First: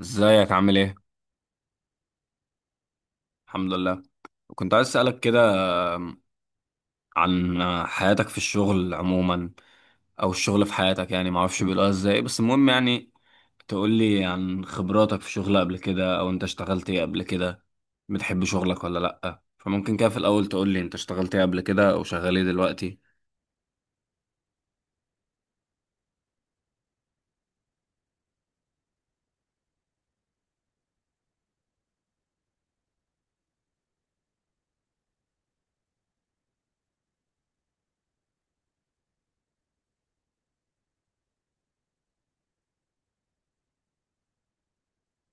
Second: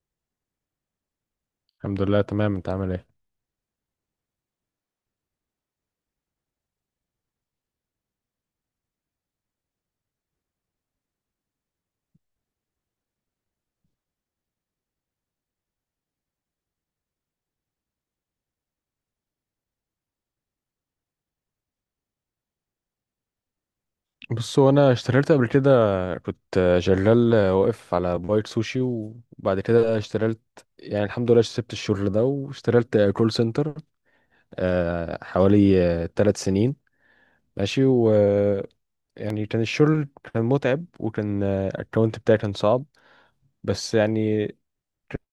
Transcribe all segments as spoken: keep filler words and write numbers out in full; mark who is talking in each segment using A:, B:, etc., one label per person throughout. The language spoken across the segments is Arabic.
A: ازيك عامل ايه؟
B: الحمد لله تمام. انت عامل ايه؟
A: الحمد لله. كنت عايز اسألك كده عن حياتك في الشغل عموما، او الشغل في حياتك، يعني معرفش بيقولوها ازاي، بس المهم، يعني تقول لي عن خبراتك في شغل قبل كده، او انت اشتغلت ايه قبل كده، بتحب شغلك ولا لأ. فممكن كده في الاول تقول لي انت اشتغلت ايه قبل كده او شغال ايه دلوقتي.
B: بص، هو انا اشتغلت قبل كده، كنت شغال واقف على بايت سوشي وبعد كده اشتغلت، يعني الحمد لله سبت الشغل ده واشتغلت كول سنتر آه، حوالي ثلاث سنين. ماشي، و يعني كان الشغل كان متعب وكان الاكونت بتاعي كان صعب، بس يعني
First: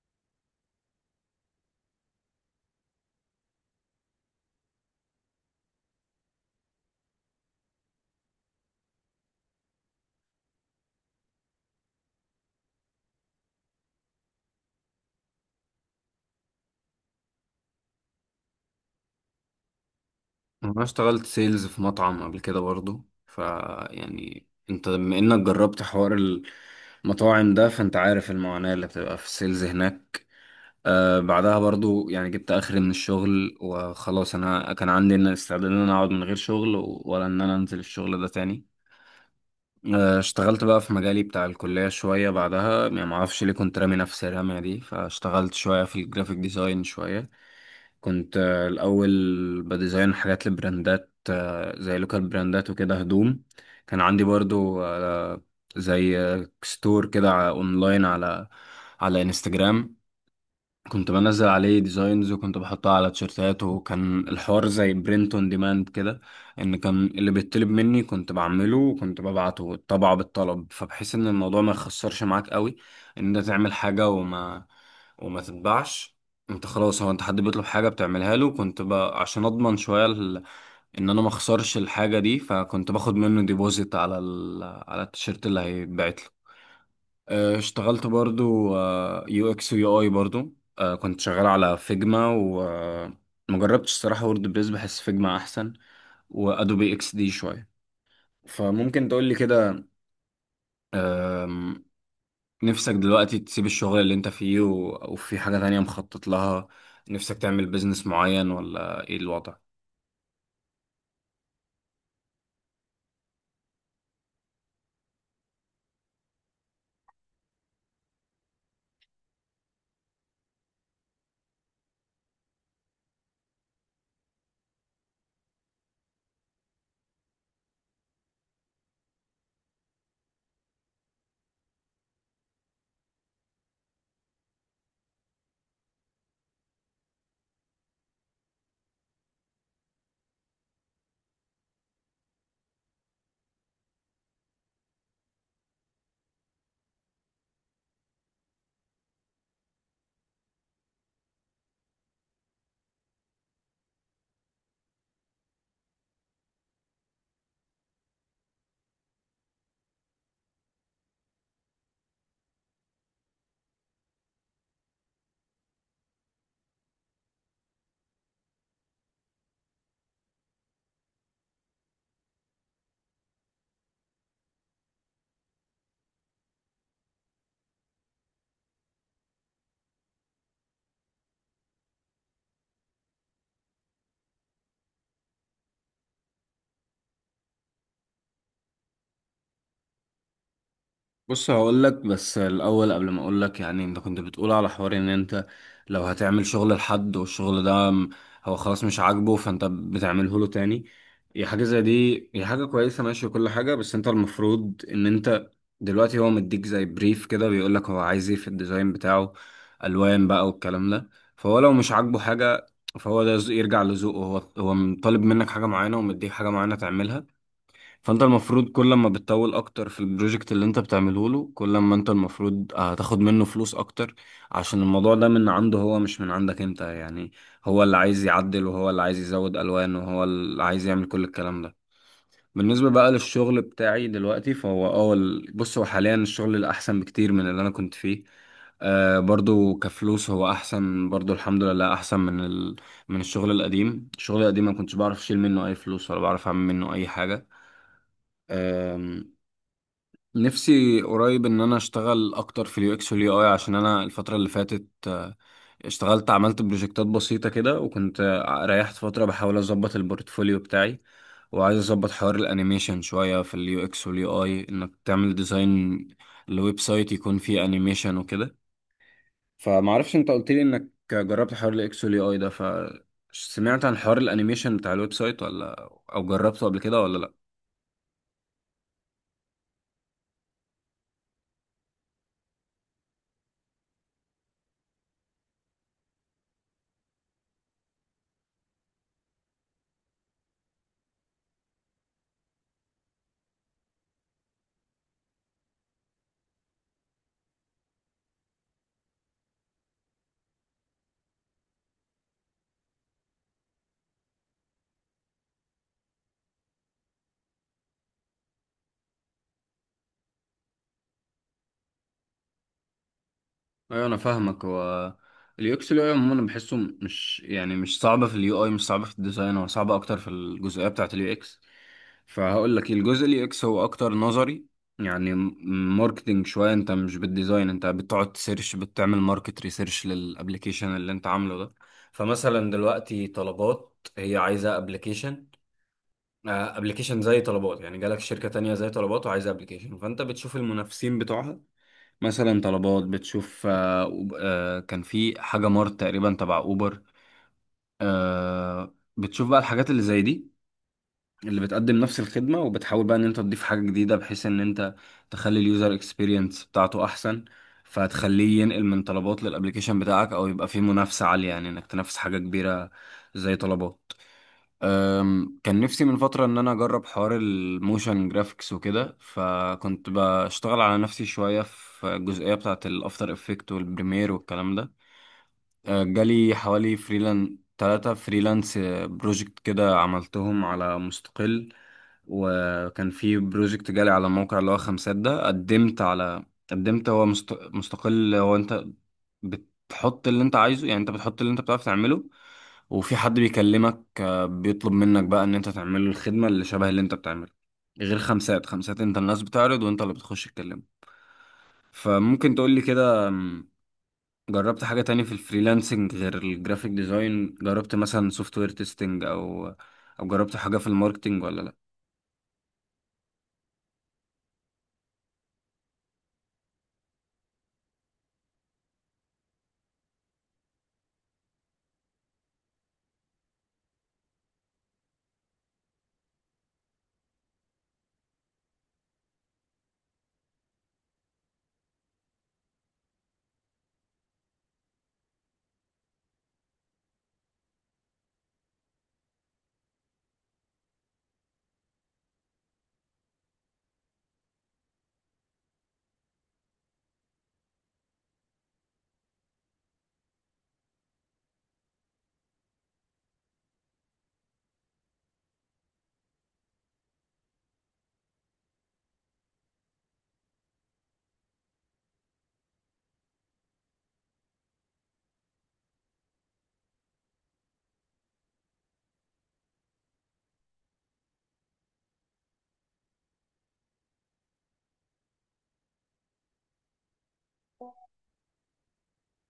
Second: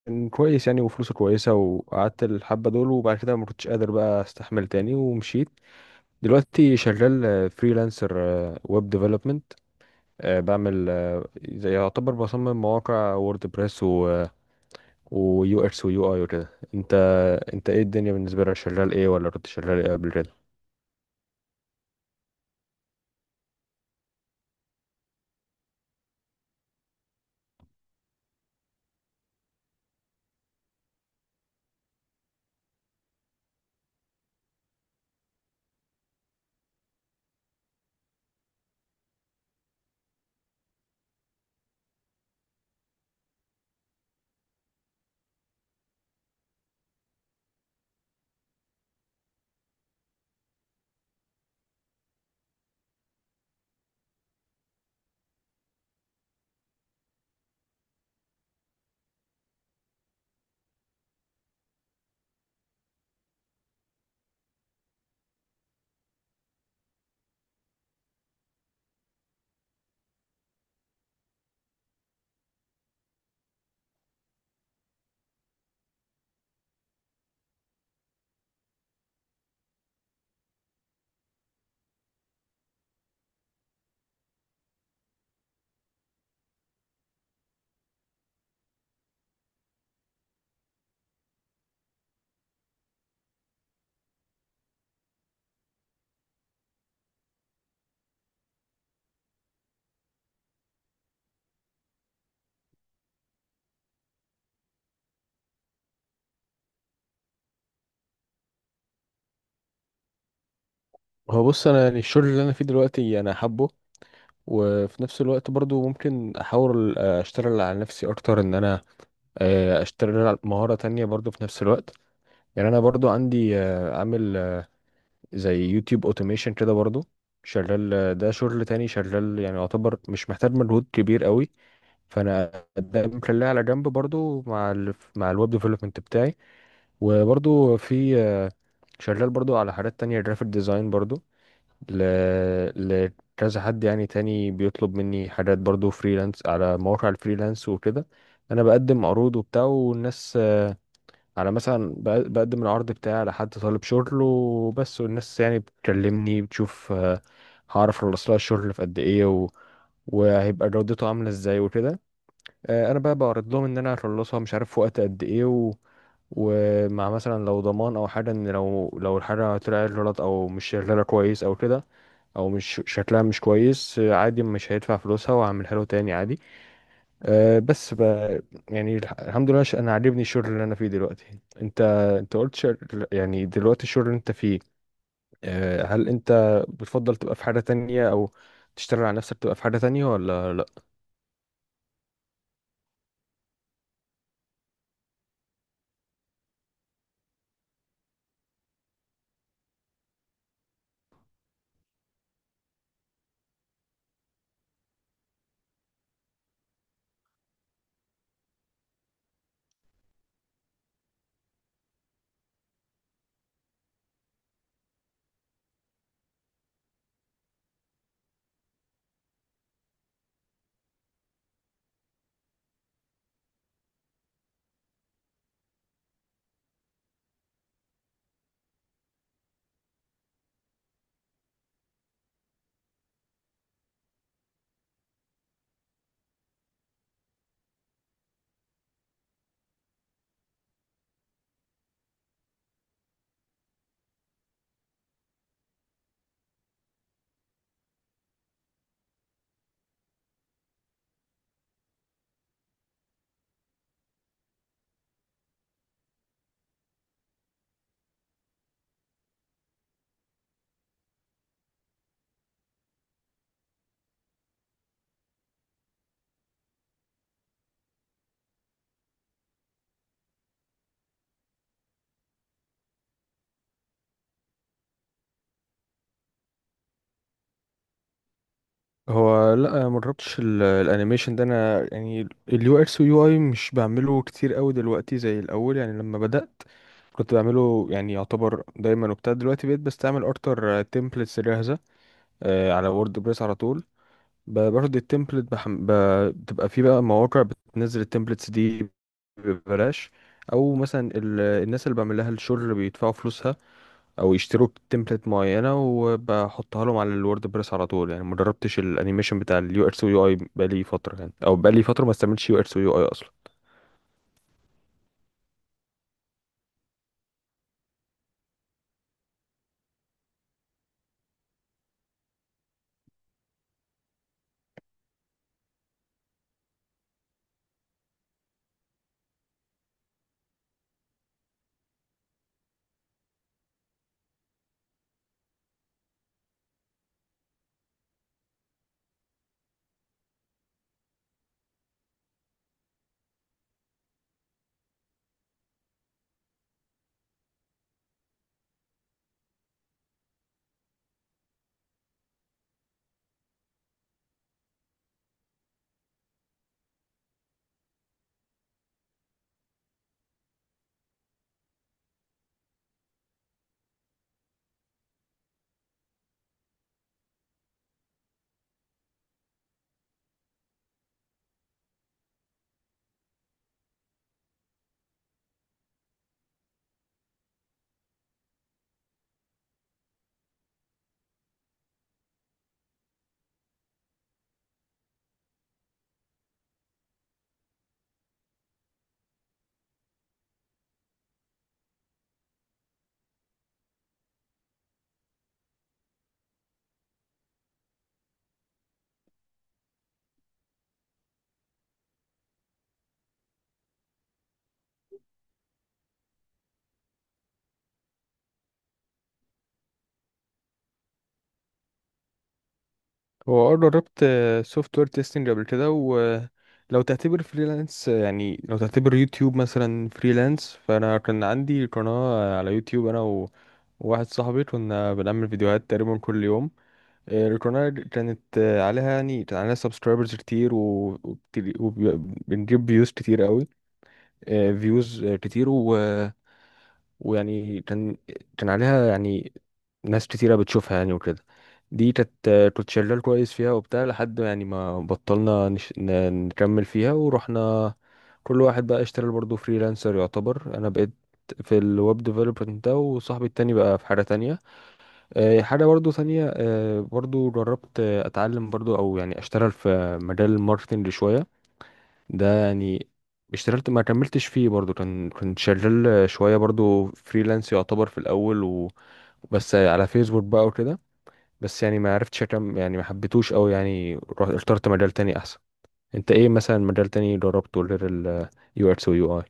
B: كان كويس يعني وفلوسه كويسة، وقعدت الحبة دول وبعد كده ما كنتش قادر بقى استحمل تاني ومشيت. دلوقتي شغال فريلانسر، ويب ديفلوبمنت. آه، بعمل آه، زي يعتبر بصمم مواقع ووردبريس و ويو اكس ويو اي وكده. انت انت ايه الدنيا بالنسبه لك؟ شغال ايه ولا كنت شغال ايه قبل كده؟
A: انا اشتغلت سيلز في مطعم قبل كده برضو. ف يعني انت بما انك جربت حوار المطاعم ده، فانت عارف المعاناة اللي بتبقى في السيلز هناك. آه بعدها برضو يعني جبت اخري من الشغل وخلاص. انا كان عندي إن استعداد ان انا اقعد من غير شغل و- ولا ان انا انزل الشغل ده تاني. آه اشتغلت بقى في مجالي بتاع الكلية شوية بعدها. يعني معرفش ليه كنت رامي نفسي الرمية دي، فاشتغلت شوية في الجرافيك ديزاين شوية. كنت آه الاول بديزاين حاجات لبراندات، آه زي لوكال براندات وكده، هدوم. كان عندي برضو آه زي آه، ستور كده ع- اونلاين، على على انستجرام. كنت بنزل عليه ديزاينز، وكنت بحطها على تيشيرتات، وكان الحوار زي برنت اون ديماند كده. ان كان اللي بيطلب مني كنت بعمله، وكنت ببعته طبعه بالطلب، فبحيث ان الموضوع ما يخسرش معاك قوي، ان انت تعمل حاجة وما وما تتباعش. انت خلاص، هو انت حد بيطلب حاجة بتعملها له، كنت ب... عشان اضمن شوية ال... ان انا ما اخسرش الحاجة دي، فكنت باخد منه ديبوزيت على ال... على التيشيرت اللي هيتبعت له. آه، اشتغلت برضو يو اكس ويو اي برضو. آه، كنت شغال على فيجما، وما جربتش الصراحة وورد بريس، بحس فيجما احسن، وادوبي اكس دي شوية. فممكن تقول لي كده، آم، نفسك دلوقتي تسيب الشغل اللي انت فيه و- وفي حاجة تانية مخطط لها؟ نفسك تعمل بيزنس معين، ولا ايه الوضع؟
B: هو بص، انا يعني الشغل اللي انا فيه دلوقتي انا حابه، وفي نفس الوقت برضو ممكن احاول آه، اشتغل على نفسي اكتر، ان انا آه، اشتغل على مهارة تانية برضو في نفس الوقت. يعني انا برضو عندي آه، عامل آه، زي يوتيوب اوتوميشن كده برضو، شغال آه، ده شغل تاني، شغال يعني يعتبر مش محتاج مجهود كبير قوي، فانا ده مخليها على جنب برضو مع ال مع الويب ديفلوبمنت بتاعي. وبرضو في، شغال برضو على حاجات تانية جرافيك ديزاين برضو. ل... لكذا حد يعني تاني بيطلب مني حاجات برضو فريلانس على مواقع الفريلانس وكده. انا بقدم عروض وبتاع، والناس آه، على مثلا بق- بقدم العرض بتاعي على حد طالب شغل وبس، والناس يعني بتكلمني بتشوف آه، هعرف اخلص لها الشغل في قد ايه و... وهيبقى جودته عاملة ازاي وكده. آه، انا بقى بعرض لهم ان انا هخلصها مش عارف في وقت قد ايه و... ومع مثلا لو ضمان او حاجه، ان لو لو الحاجه طلعت غلط او مش شغاله كويس او كده، او مش شكلها مش كويس، آه، عادي مش هيدفع فلوسها وهعملها له تاني عادي. أه بس ب... يعني الح- الحمد لله، ش- انا عاجبني الشغل اللي انا فيه دلوقتي. انت انت قلت شغل... يعني دلوقتي الشغل اللي انت فيه، أه، هل انت بتفضل تبقى في حاجه تانية، او تشتغل على نفسك تبقى في حاجه تانية ولا لا؟
A: بص هقول لك، بس الاول قبل ما اقول لك، يعني انت كنت بتقول على حوار ان انت لو هتعمل شغل لحد والشغل ده م- هو خلاص مش عاجبه، فانت بتعمله له تاني. هي حاجه زي دي، هي حاجه كويسه ماشي وكل حاجه، بس انت المفروض ان انت دلوقتي، هو مديك زي بريف كده بيقول لك هو عايز ايه في الديزاين بتاعه، الوان بقى والكلام ده. فهو لو مش عاجبه حاجه، فهو ده يرجع لذوقه هو. هو طالب منك حاجه معينه ومديك حاجه معينه تعملها. فانت المفروض كل ما بتطول اكتر في البروجكت اللي انت بتعمله له، كل ما انت المفروض آه، هتاخد منه فلوس اكتر، عشان الموضوع ده من عنده هو مش من عندك انت. يعني هو اللي عايز يعدل، وهو اللي عايز يزود الوان، وهو اللي عايز يعمل كل الكلام ده. بالنسبة بقى للشغل بتاعي دلوقتي، فهو اه ال- بص هو حاليا الشغل الأحسن بكتير من اللي أنا كنت فيه. آه برضو كفلوس هو أحسن برضو، الحمد لله، أحسن من ال... من الشغل القديم. الشغل القديم ما كنتش بعرف أشيل منه أي فلوس، ولا بعرف أعمل منه أي حاجة. نفسي قريب ان انا اشتغل اكتر في اليو اكس واليو اي، عشان انا الفتره اللي فاتت آه، اشتغلت، عملت بروجكتات بسيطه كده، وكنت آه، ريحت فتره بحاول اظبط البورتفوليو بتاعي. وعايز اظبط حوار الانيميشن شويه في اليو اكس واليو اي، انك تعمل ديزاين لويب سايت يكون فيه انيميشن وكده. فما اعرفش، انت قلت لي انك جربت حوار الاكس واليو اي ده، فسمعت عن حوار الانيميشن بتاع الويب سايت ولا؟ او جربته قبل كده ولا؟
B: هو لا، ما جربتش ال- الانيميشن ده. انا يعني اليو اكس واليو اي مش بعمله كتير قوي دلوقتي زي الاول، يعني لما بدأت كنت بعمله يعني يعتبر دايما وبتاع، دلوقتي بقيت بستعمل اكتر تمبلتس جاهزة آه، على ووردبريس على طول. ب- باخد التمبلت بحم... ب... بتبقى في بقى مواقع بتنزل التمبلتس دي ببلاش، او مثلا ال... الناس اللي بعمل لها الشغل بيدفعوا فلوسها او يشتروا تمبلت معينه وبحطها لهم على الورد بريس على طول. يعني ما جربتش الانيميشن بتاع اليو اكس ويو اي بقالي فتره، يعني او بقالي فتره ما استعملتش يو اكس ويو اي اصلا.
A: ايوه، انا فاهمك. هو اليو اكس اليو اي عموما بحسه مش، يعني مش صعبه في اليو اي، مش صعبه في الديزاين، هو صعبه اكتر في الجزئيه بتاعه اليو اكس. فهقول لك، الجزء اليو اكس هو اكتر نظري، يعني م- ماركتينج شويه، انت مش بالديزاين، انت بتقعد تسيرش بتعمل ماركت ريسيرش للابليكيشن اللي انت عامله ده. فمثلا دلوقتي طلبات هي عايزه ابلكيشن، ابلكيشن زي طلبات، يعني جالك شركه تانية زي طلبات وعايزه ابلكيشن، فانت بتشوف المنافسين بتوعها. مثلا طلبات، بتشوف آه، أوب- آه، كان في حاجة مارت تقريبا تبع أوبر، آه، بتشوف بقى الحاجات اللي زي دي، اللي بتقدم نفس الخدمة، وبتحاول بقى إن أنت تضيف حاجة جديدة بحيث إن أنت تخلي اليوزر اكسبيرينس بتاعته أحسن. فهتخليه ينقل من طلبات للأبليكيشن بتاعك، أو يبقى فيه منافسة عالية، يعني إنك تنافس حاجة كبيرة زي طلبات. أم، كان نفسي من فترة إن أنا أجرب حوار الموشن جرافيكس وكده، فكنت بشتغل على نفسي شوية في الجزئية بتاعة الأفتر إفكت والبريمير والكلام ده. آه، جالي حوالي فريلان تلاتة فريلانس بروجكت كده، عملتهم على مستقل. وكان في بروجكت جالي على موقع اللي هو خمسات ده، قدمت على قدمت، هو مست... مستقل، هو انت بتحط اللي انت عايزه، يعني انت بتحط اللي انت بتعرف تعمله. وفي حد بيكلمك آه، بيطلب منك بقى ان انت تعمله الخدمة اللي شبه اللي انت بتعمله. غير خمسات. خمسات انت الناس بتعرض، وانت اللي بتخش تكلمه. فممكن تقولي كده، جربت حاجة تانية في الفريلانسنج غير الجرافيك ديزاين؟ جربت مثلا سوفت وير تيستنج، أو أو جربت حاجة في الماركتينج ولا لأ؟
B: هو اه، جربت سوفت وير تيستنج قبل كده. ولو تعتبر فريلانس، يعني لو تعتبر يوتيوب مثلا فريلانس، فانا كان عندي قناة على يوتيوب انا و- وواحد صاحبي، كنا بنعمل فيديوهات تقريبا كل يوم. آه، القناة كانت آه، عليها يعني كان عليها سبسكرايبرز كتير و- وبتل- وبنجيب فيوز كتير قوي، فيوز كتير و... ويعني كان كان عليها يعني ناس كتيرة بتشوفها يعني وكده. دي كانت آه، كنت شغال كويس فيها وبتاع، لحد يعني ما بطلنا نش... ن- نكمل فيها ورحنا كل واحد بقى اشتغل برضه فريلانسر يعتبر. انا بقيت في الويب ديفلوبمنت ده، وصاحبي التاني بقى في حاجة تانية آه، حاجة برضه تانية. آه، برضه جربت آه، اتعلم برضه او يعني اشتغل في مجال الماركتنج شوية، ده يعني اشتغلت ما كملتش فيه برضو، كان كنت شغال شوية برضو فريلانس يعتبر في الأول و... بس على فيسبوك بقى وكده. بس يعني ما عرفتش أكمل، يعني ما حبيتوش أوي، يعني رحت- اخترت مجال تاني أحسن. أنت إيه مثلا مجال تاني جربته غير ال U X و U I؟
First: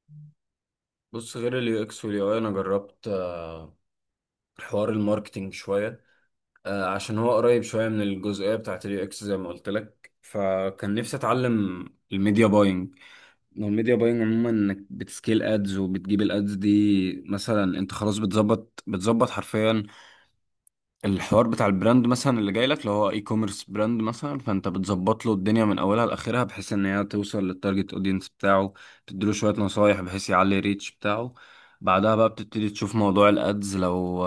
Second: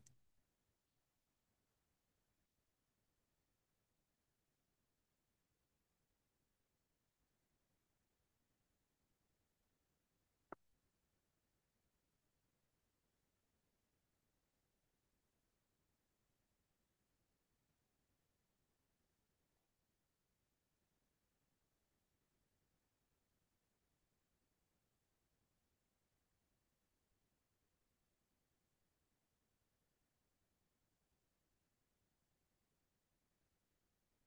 A: بص، غير اليو اكس واليو اي انا جربت آه، حوار الماركتينج شويه. آه، عشان هو قريب شويه من الجزئيه بتاعت اليو اكس زي ما قلت لك، فكان نفسي اتعلم الميديا باينج. الميديا باينج عموما انك بتسكيل ادز، وبتجيب الادز دي، مثلا انت خلاص بتظبط بتظبط حرفيا الحوار بتاع البراند، مثلا اللي جاي لك اللي هو اي كوميرس براند، مثلا فانت بتظبط له الدنيا من اولها لاخرها، بحيث ان هي توصل للتارجت اودينس بتاعه. تديله شويه نصايح بحيث يعلي الريتش بتاعه. بعدها بقى بتبتدي تشوف موضوع الادز. لو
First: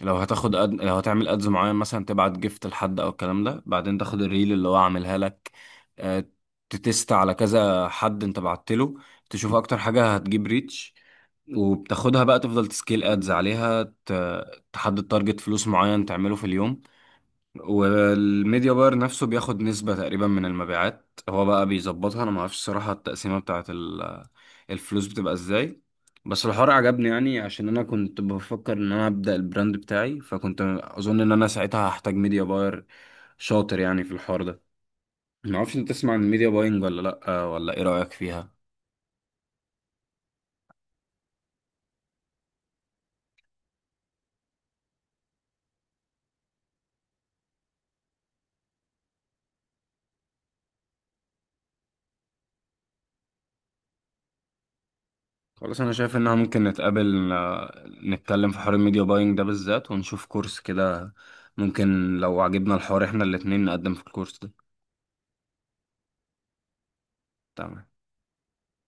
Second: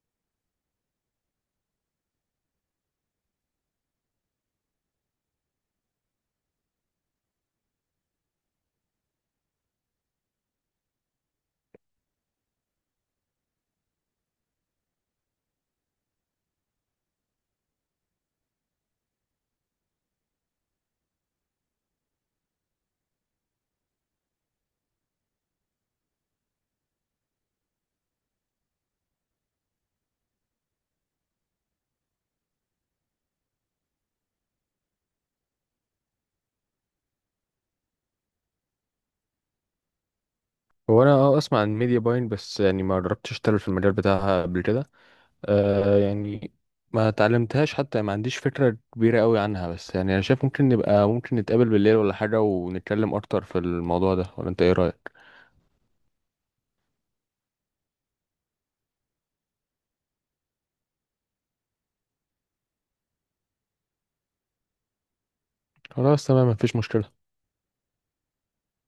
A: لو هتاخد أد... لو هتعمل ادز معين، مثلا تبعت جيفت لحد او الكلام ده، بعدين تاخد الريل اللي هو عاملها لك، آه، تتست على كذا حد انت بعت له، تشوف اكتر حاجه هتجيب ريتش، وبتاخدها بقى تفضل تسكيل ادز عليها. تحدد تارجت فلوس معين تعمله في اليوم. والميديا باير نفسه بياخد نسبة تقريبا من المبيعات، هو بقى بيظبطها، انا ما اعرفش الصراحة التقسيمة بتاعه ال- الفلوس بتبقى ازاي. بس الحوار عجبني، يعني عشان انا كنت بفكر ان انا ابدأ البراند بتاعي، فكنت اظن ان انا ساعتها هحتاج ميديا باير شاطر، يعني في الحوار ده. ما اعرفش، انت تسمع عن الميديا باينج ولا لا؟ ولا ايه رأيك فيها؟
B: هو أنا أه أسمع عن ميديا باين، بس يعني ما جربتش أشتغل في المجال بتاعها قبل كده. آه يعني ما تعلمتهاش حتى، ما عنديش فكرة كبيرة قوي عنها. بس يعني انا شايف ممكن نبقى، ممكن نتقابل بالليل ولا حاجة ونتكلم اكتر في الموضوع ده، ولا انت ايه رأيك؟
A: خلاص، انا شايف انها ممكن نتقابل آه، نتكلم في حوار الميديا باينج ده بالذات، ونشوف كورس كده. ممكن لو عجبنا الحوار احنا الاتنين نقدم في الكورس ده.
B: خلاص تمام، مفيش مشكلة.
A: تمام.